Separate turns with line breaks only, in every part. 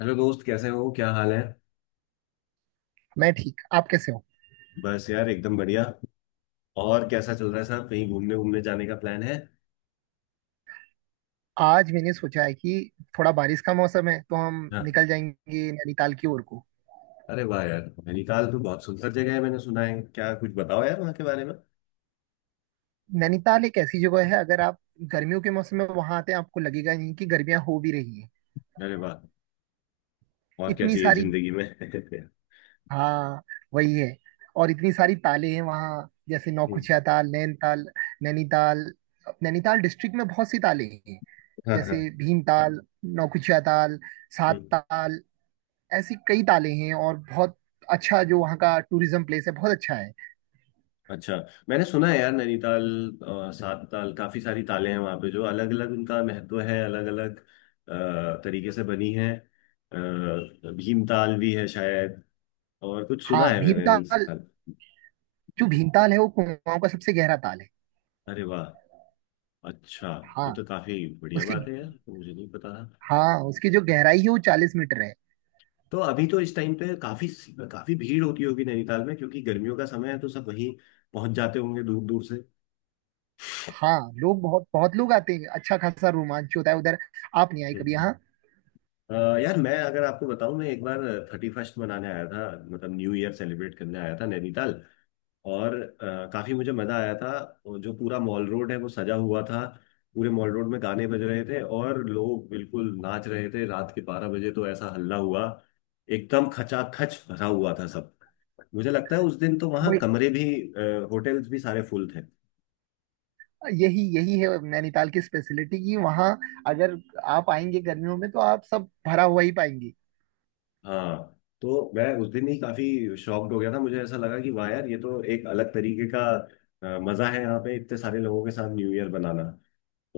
Hello दोस्त, कैसे हो? क्या हाल है?
मैं ठीक। आप कैसे हो?
बस यार, एकदम बढ़िया। और कैसा चल रहा है साहब? कहीं घूमने घूमने जाने का प्लान है?
आज मैंने सोचा है कि थोड़ा बारिश का मौसम है तो हम
हाँ।
निकल जाएंगे नैनीताल की ओर को।
अरे वाह यार, नैनीताल तो बहुत सुंदर जगह है, मैंने सुना है। क्या कुछ बताओ यार वहाँ के बारे में।
नैनीताल एक ऐसी जगह है, अगर आप गर्मियों के मौसम में वहां आते हैं आपको लगेगा नहीं कि गर्मियां हो भी रही हैं।
अरे वाह, और क्या
इतनी
चाहिए
सारी।
जिंदगी में।
हाँ। वही है। और इतनी सारी ताले हैं वहाँ, जैसे
हम्म।
नौखुचिया ताल, नैनीताल। नैनीताल नैनीताल डिस्ट्रिक्ट में बहुत सी ताले हैं,
हाँ
जैसे
हाँ।
भीमताल, नौकुचिया ताल, सात
हम्म।
ताल। ऐसी कई ताले हैं और बहुत अच्छा जो वहाँ का टूरिज्म प्लेस है, बहुत अच्छा है।
अच्छा। मैंने सुना है यार नैनीताल, सात ताल, काफी सारी तालें हैं वहाँ पे, जो अलग अलग उनका महत्व है, अलग अलग तरीके से बनी है। भीम ताल भी है शायद। और कुछ सुना
हाँ,
है मैंने इन सब
भीमताल।
ताल।
जो भीमताल है वो कुमाऊं का सबसे गहरा ताल है।
अरे वाह। अच्छा,
हाँ
ये तो काफी बढ़िया
उसकी
बात है यार, तो मुझे नहीं पता था।
हाँ उसकी जो गहराई है वो 40 मीटर है।
तो अभी तो इस टाइम पे काफी काफी भीड़ होती होगी नैनीताल में, क्योंकि गर्मियों का समय है तो सब वहीं पहुंच जाते होंगे दूर दूर से।
हाँ, लोग, बहुत बहुत लोग आते हैं, अच्छा खासा रोमांच होता है उधर। आप नहीं आए कभी
हम्म।
यहाँ?
अ, यार मैं अगर आपको बताऊं, मैं एक बार 31st मनाने आया था, मतलब न्यू ईयर सेलिब्रेट करने आया था नैनीताल। और काफी मुझे मजा आया था। और जो पूरा मॉल रोड है वो सजा हुआ था। पूरे मॉल रोड में गाने बज रहे थे और लोग बिल्कुल नाच रहे थे रात के 12 बजे। तो ऐसा हल्ला हुआ, एकदम खचाखच भरा हुआ था सब। मुझे लगता है उस दिन तो वहाँ
वही
कमरे भी, होटल्स भी सारे फुल थे।
यही यही है नैनीताल की स्पेशलिटी, कि वहाँ अगर आप आएंगे गर्मियों में तो आप सब भरा हुआ ही पाएंगे।
हाँ तो मैं उस दिन ही काफी शॉक्ड हो गया था, मुझे ऐसा लगा कि वाह यार, ये तो एक अलग तरीके का मजा है यहाँ पे, इतने सारे लोगों के साथ न्यू ईयर बनाना।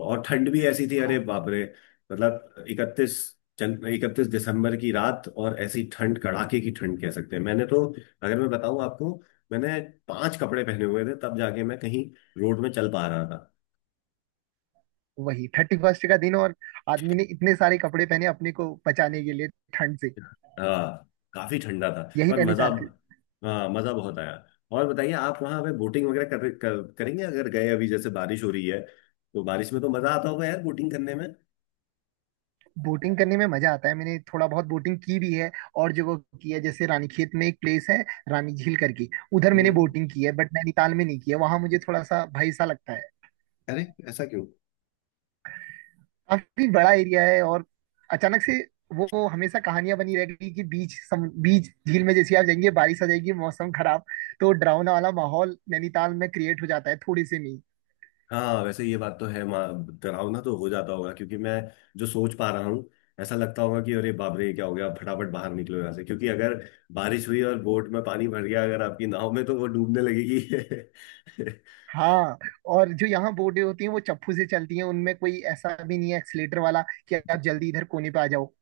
और ठंड भी ऐसी थी, अरे बाप रे। मतलब 31 दिसंबर की रात और ऐसी ठंड, कड़ाके की ठंड कह सकते हैं। मैंने तो, अगर मैं बताऊं आपको, मैंने पांच कपड़े पहने हुए थे, तब जाके मैं कहीं रोड में चल पा रहा था।
वही 31st का दिन, और आदमी ने इतने सारे कपड़े पहने अपने को बचाने के लिए ठंड से।
हाँ काफी ठंडा था।
यही
पर मजा,
नैनीताल की
हाँ मजा बहुत आया। और बताइए, आप वहां पे बोटिंग वगैरह कर, कर, करेंगे? अगर गए अभी, जैसे बारिश हो रही है तो बारिश में तो मजा आता होगा यार बोटिंग करने में।
बोटिंग करने में मजा आता है। मैंने थोड़ा बहुत बोटिंग की भी है, और जगह की है, जैसे रानीखेत में एक प्लेस है रानी झील करके। उधर मैंने
हम्म।
बोटिंग की है, बट नैनीताल में नहीं की है, वहां मुझे थोड़ा सा भय सा लगता है।
अरे ऐसा क्यों?
काफी बड़ा एरिया है, और अचानक से वो हमेशा कहानियां बनी रहेगी कि बीच झील में जैसे आप जाएंगे, बारिश आ जाएगी, मौसम खराब। तो डरावना वाला माहौल नैनीताल में क्रिएट हो जाता है थोड़े से में ही।
हाँ वैसे ये बात तो है, माँ कराओ ना तो हो जाता होगा, क्योंकि मैं जो सोच पा रहा हूँ, ऐसा लगता होगा कि अरे बाप रे क्या हो गया, फटाफट बाहर निकलो यहाँ से, क्योंकि अगर बारिश हुई और बोट में पानी भर गया, अगर आपकी नाव में, तो वो डूबने लगेगी।
हाँ। और जो यहाँ बोटें होती हैं वो चप्पू से चलती हैं, उनमें कोई ऐसा भी नहीं है एक्सीलेटर वाला कि आप जल्दी इधर कोने पे आ जाओ।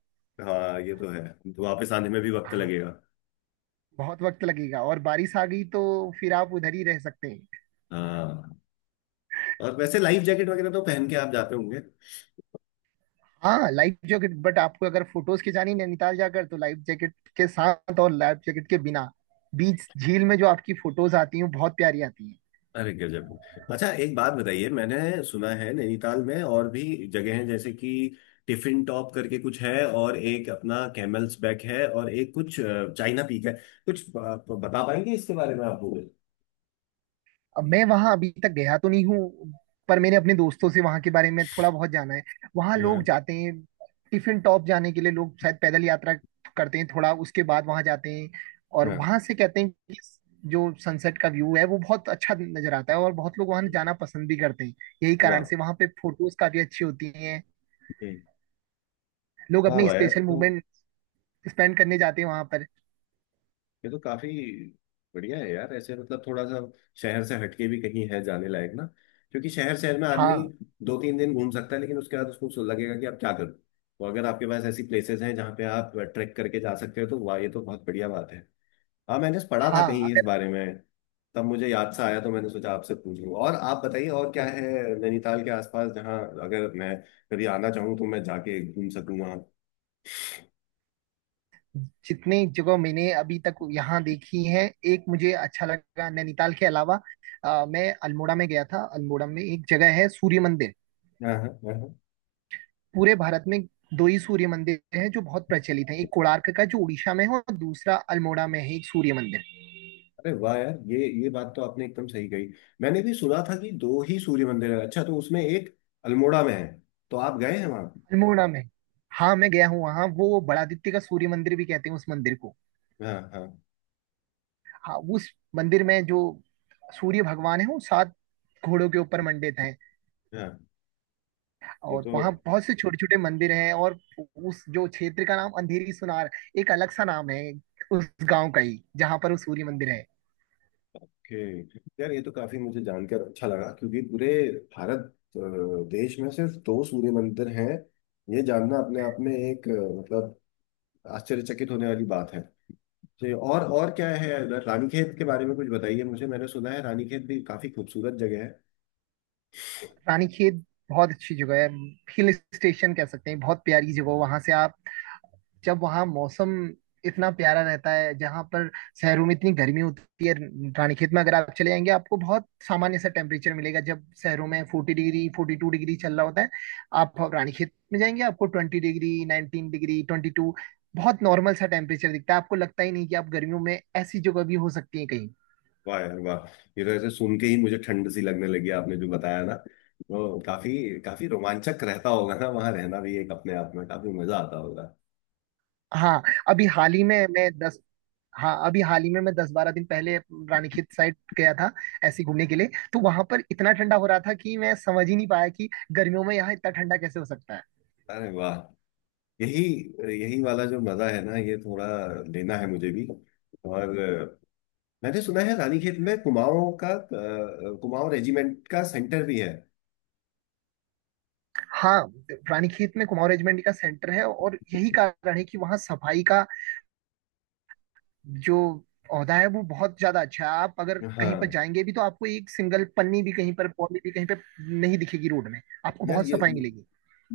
हाँ ये तो है, वापस आने में भी वक्त
हाँ,
लगेगा।
बहुत वक्त लगेगा, और बारिश आ गई तो फिर आप उधर ही रह सकते हैं।
हाँ। और वैसे लाइफ जैकेट वगैरह तो पहन के आप जाते होंगे।
हाँ, लाइफ जैकेट। बट आपको अगर फोटोज खिंचानी नैनीताल जाकर, तो लाइफ जैकेट के साथ और लाइफ जैकेट के बिना बीच झील में जो आपकी फोटोज आती हैं वो बहुत प्यारी आती हैं।
अरे गजब। अच्छा एक बात बताइए, मैंने सुना है नैनीताल में और भी जगह हैं, जैसे कि टिफिन टॉप करके कुछ है, और एक अपना कैमल्स बैक है, और एक कुछ चाइना पीक है। कुछ आप बता पाएंगे इसके बारे में, आप मुझे?
अब मैं वहां अभी तक गया तो नहीं हूँ, पर मैंने अपने दोस्तों से वहां के बारे में थोड़ा बहुत जाना है। वहां लोग
हाँ
जाते हैं। टिफिन टॉप जाने के लिए लोग शायद पैदल यात्रा करते हैं थोड़ा, उसके बाद वहां जाते हैं। और
हाँ।
वहां से कहते हैं कि जो सनसेट का व्यू है वो बहुत अच्छा नजर आता है, और बहुत लोग वहां जाना पसंद भी करते हैं। यही कारण
वाह।
से वहां पे फोटोज काफी अच्छी होती हैं।
हम्म।
लोग
वाह
अपने
वाह यार,
स्पेशल मोमेंट स्पेंड करने जाते हैं वहां पर।
ये तो काफी बढ़िया है यार। ऐसे मतलब थोड़ा सा शहर से हटके भी कहीं है जाने लायक ना, क्योंकि शहर शहर में आदमी
हाँ,
दो तीन दिन घूम सकता है, लेकिन उसके बाद उसको लगेगा कि अब क्या करूं। तो अगर आपके पास ऐसी प्लेसेस हैं जहाँ पे आप ट्रैक करके जा सकते हो, तो वाह, ये तो बहुत बढ़िया बात है। हाँ, मैंने पढ़ा था
हाँ।
कहीं इस बारे में, तब मुझे याद सा आया, तो मैंने सोचा आपसे पूछ लूं। और आप बताइए और क्या है नैनीताल के आसपास, जहाँ अगर मैं कभी आना चाहूँ तो मैं जाके घूम सकूँ वहाँ।
जितनी जगह मैंने अभी तक यहाँ देखी है, एक मुझे अच्छा लगा नैनीताल के अलावा। मैं अल्मोड़ा में गया था। अल्मोड़ा में एक जगह है सूर्य मंदिर।
हाँ हाँ हाँ।
पूरे भारत में दो ही सूर्य मंदिर हैं जो बहुत प्रचलित हैं, एक कोणार्क का जो उड़ीसा में है, और दूसरा अल्मोड़ा में है, एक सूर्य मंदिर।
अरे वाह यार, ये बात तो आपने एकदम सही कही। मैंने भी सुना था कि दो ही सूर्य मंदिर है। अच्छा, तो उसमें एक अल्मोड़ा में है? तो आप गए हैं वहाँ?
अल्मोड़ा में, हाँ, मैं गया हूँ वहाँ। वो बड़ादित्य का सूर्य मंदिर भी कहते हैं उस मंदिर को।
हाँ हाँ
हाँ, उस मंदिर में जो सूर्य भगवान है वो सात घोड़ों के ऊपर मंडित है।
हाँ। ये
और
तो
वहाँ बहुत से छोटे छोटे मंदिर हैं। और उस जो क्षेत्र का नाम अंधेरी सुनार, एक अलग सा नाम है, उस गांव का ही जहाँ पर वो सूर्य मंदिर है।
ओके। यार ये तो काफी मुझे जानकर अच्छा लगा, क्योंकि पूरे भारत अ, देश में सिर्फ दो सूर्य मंदिर हैं, ये जानना अपने आप में एक मतलब आश्चर्यचकित होने वाली बात है। तो ये, और क्या है इधर, रानीखेत के बारे में कुछ बताइए मुझे। मैंने सुना है रानीखेत भी काफी खूबसूरत जगह है।
रानीखेत बहुत अच्छी जगह है। हिल स्टेशन कह सकते हैं। बहुत प्यारी जगह, वहां से आप, जब वहाँ मौसम इतना प्यारा रहता है जहाँ पर शहरों में इतनी गर्मी होती है। रानीखेत में अगर आप चले जाएंगे, आपको बहुत सामान्य सा टेम्परेचर मिलेगा। जब शहरों में 40 डिग्री 42 डिग्री चल रहा होता है, आप रानीखेत में जाएंगे, आपको 20 डिग्री 19 डिग्री 22, बहुत नॉर्मल सा टेम्परेचर दिखता है। आपको लगता ही नहीं कि आप गर्मियों में ऐसी जगह भी हो सकती है कहीं।
वाह यार वाह। ये तो ऐसे सुन के ही मुझे ठंड सी लगने लगी आपने जो बताया ना, तो काफी काफी रोमांचक रहता होगा ना, वहां रहना भी एक अपने आप में काफी मजा आता होगा।
हाँ, अभी हाल ही में मैं दस हाँ अभी हाल ही में मैं 10-12 दिन पहले रानीखेत साइड गया था, ऐसे ही घूमने के लिए। तो वहां पर इतना ठंडा हो रहा था कि मैं समझ ही नहीं पाया कि गर्मियों में यहाँ इतना ठंडा कैसे हो सकता है।
अरे वाह। यही यही वाला जो मजा है ना, ये थोड़ा लेना है मुझे भी। और मैंने सुना है रानीखेत में कुमाऊं का कुमाऊं रेजिमेंट का सेंटर भी है।
हाँ। रानीखेत में कुमार रेजिमेंट का सेंटर है, और यही कारण है कि वहाँ सफाई का जो औहदा है वो बहुत ज्यादा अच्छा है। आप अगर कहीं पर
हाँ
जाएंगे भी तो आपको एक सिंगल पन्नी भी कहीं पर, पौली भी कहीं पर नहीं दिखेगी रोड में। आपको
यार,
बहुत
ये
सफाई मिलेगी।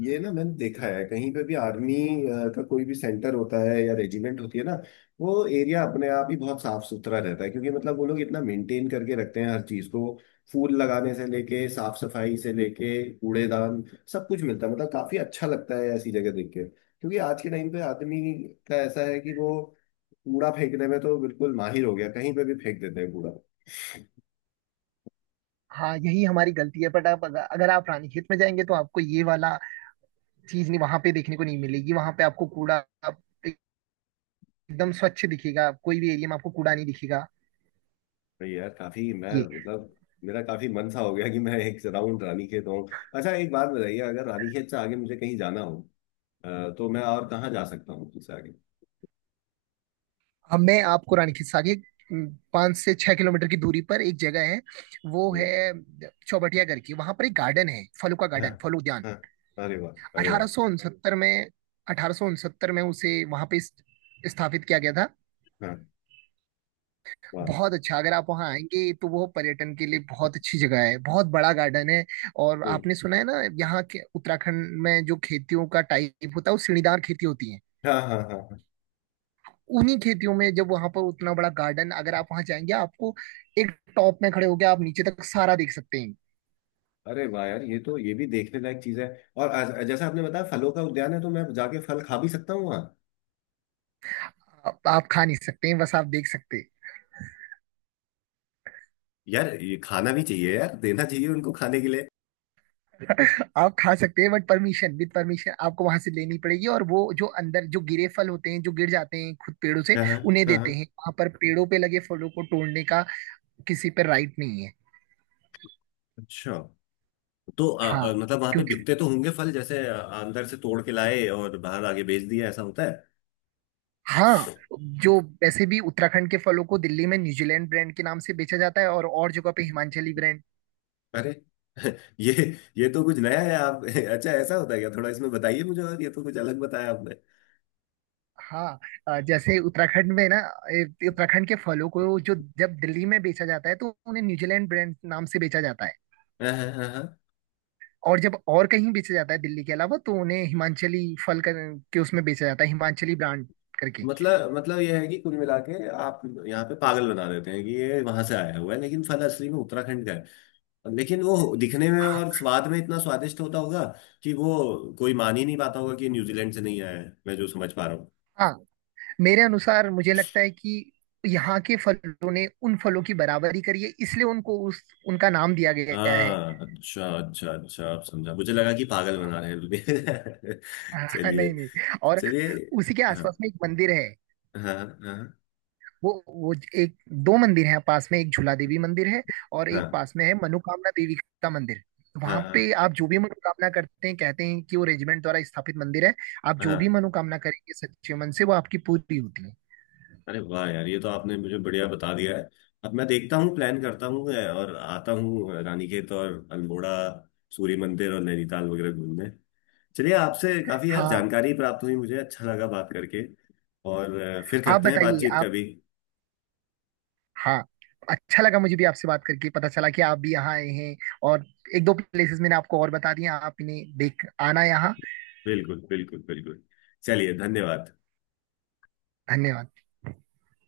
ये ना मैंने देखा है कहीं पे भी आर्मी का कोई भी सेंटर होता है या रेजिमेंट होती है ना, वो एरिया अपने आप ही बहुत साफ सुथरा रहता है, क्योंकि मतलब वो लोग इतना मेंटेन करके रखते हैं हर चीज को। फूल लगाने से लेके, साफ सफाई से लेके, कूड़ेदान, सब कुछ मिलता है। मतलब काफी अच्छा लगता है ऐसी जगह देख के, क्योंकि आज के टाइम पे आदमी का ऐसा है कि वो कूड़ा फेंकने में तो बिल्कुल माहिर हो गया, कहीं पे भी फेंक देते हैं कूड़ा।
हाँ, यही हमारी गलती है। बट आप अगर आप रानीखेत में जाएंगे तो आपको ये वाला चीज नहीं, वहां पे देखने को नहीं मिलेगी। वहां पे आपको कूड़ा आप एकदम स्वच्छ दिखेगा। कोई भी एरिया में आपको कूड़ा नहीं दिखेगा।
भाई यार काफी, मैं
ये
मतलब, मेरा काफी मन सा हो गया कि मैं एक राउंड रानी खेत हूँ। अच्छा एक बात बताइए, अगर रानी खेत से आगे मुझे कहीं जाना हो तो मैं और कहाँ जा सकता हूँ उससे आगे?
अब मैं आपको रानीखेत से आगे उम, 5 से 6 किलोमीटर की दूरी पर एक जगह है, वो
हम्म।
है चौबटिया करके। वहां पर एक गार्डन है, फलों का
हाँ
गार्डन, फल उद्यान।
हाँ। अरे वाह। अरे वाह।
अठारह सौ उनसत्तर में अठारह सौ उनसत्तर में उसे वहां पे स्थापित किया गया था।
हाँ। वाह।
बहुत अच्छा, अगर आप वहाँ आएंगे तो वो पर्यटन के लिए बहुत अच्छी जगह है, बहुत बड़ा गार्डन है। और
हम्म।
आपने सुना है ना, यहाँ के उत्तराखंड में जो खेतियों का टाइप होता है वो सीढ़ीदार खेती होती है।
हाँ हाँ हाँ।
उन्हीं खेतियों में जब वहाँ पर उतना बड़ा गार्डन, अगर आप वहाँ जाएंगे आपको, एक टॉप में खड़े होके आप नीचे तक सारा देख सकते हैं।
अरे वाह यार, ये तो ये भी देखने लायक चीज है। और जैसा आपने बताया फलों का उद्यान है, तो मैं जाके फल खा भी सकता हूँ वहाँ?
आप खा नहीं सकते हैं, बस आप देख सकते हैं।
यार ये खाना भी चाहिए यार, देना चाहिए उनको खाने के लिए।
आप खा सकते हैं, बट परमिशन, विद परमिशन आपको वहां से लेनी पड़ेगी। और वो जो अंदर जो गिरे फल होते हैं जो गिर जाते हैं खुद पेड़ों से,
हाँ हाँ।
उन्हें
हाँ,
देते
हाँ।
हैं। वहां पर पेड़ों पे लगे फलों को तोड़ने का किसी पे राइट नहीं है।
अच्छा, तो
हाँ।
मतलब वहां पे
क्योंकि।
बिकते तो होंगे फल, जैसे अंदर से तोड़ के लाए और बाहर आगे बेच दिया, ऐसा होता है?
हाँ, जो वैसे भी उत्तराखंड के फलों को दिल्ली में न्यूजीलैंड ब्रांड के नाम से बेचा जाता है, और जगह पे हिमाचली ब्रांड।
अरे, ये ये तो कुछ नया है आप। अच्छा ऐसा होता है क्या? थोड़ा इसमें बताइए मुझे, और ये तो कुछ अलग बताया आपने।
हाँ। जैसे उत्तराखंड में ना, उत्तराखंड के फलों को जो, जब दिल्ली में बेचा जाता है तो उन्हें न्यूजीलैंड ब्रांड नाम से बेचा जाता है।
हाँ हाँ हाँ हाँ।
और जब और कहीं बेचा जाता है दिल्ली के अलावा, तो उन्हें हिमाचली फल के उसमें बेचा जाता है, हिमाचली ब्रांड करके।
मतलब मतलब ये है कि कुल मिला के आप यहाँ पे पागल बना देते हैं कि ये वहां से आया हुआ है, लेकिन फल असली में उत्तराखंड का है। लेकिन वो दिखने में
हाँ,
और स्वाद में इतना स्वादिष्ट होता होगा कि वो कोई मान ही नहीं पाता होगा कि ये न्यूजीलैंड से नहीं आया है, मैं जो समझ पा रहा हूँ।
हाँ, मेरे अनुसार मुझे लगता है कि यहाँ के फलों ने उन फलों की बराबरी करी है, इसलिए उनको उस, उनका नाम दिया गया है।
हाँ अच्छा अच्छा अच्छा, आप समझा। मुझे लगा कि पागल बना रहे हैं बिल्कुल।
हाँ,
चलिए,
नहीं नहीं, और
चलिए।
उसी के
हाँ
आसपास में एक मंदिर है।
हाँ हाँ।
वो एक, दो मंदिर हैं पास में। एक झूला देवी मंदिर है, और एक
हाँ
पास में है मनोकामना देवी का मंदिर। वहां
हाँ
पे आप जो भी मनोकामना करते हैं, कहते हैं कि वो रेजिमेंट द्वारा स्थापित मंदिर है। आप जो भी
हाँ।
मनोकामना करेंगे सच्चे मन से वो आपकी पूरी होती है।
अरे वाह यार, ये तो आपने मुझे बढ़िया बता दिया है। अब मैं देखता हूँ, प्लान करता हूँ मैं, और आता हूँ रानीखेत और अल्मोड़ा सूर्य मंदिर और नैनीताल वगैरह घूमने। चलिए, आपसे काफी यार
हाँ।
जानकारी प्राप्त हुई, मुझे अच्छा लगा बात करके। और फिर
आप
करते हैं
बताइए
बातचीत
आप।
कभी।
हाँ, अच्छा लगा मुझे भी आपसे बात करके, पता चला कि आप भी यहाँ आए हैं, और एक दो प्लेसेस मैंने आपको और बता दिए, आपने देख आना यहाँ।
बिल्कुल बिल्कुल बिल्कुल। चलिए, धन्यवाद।
धन्यवाद।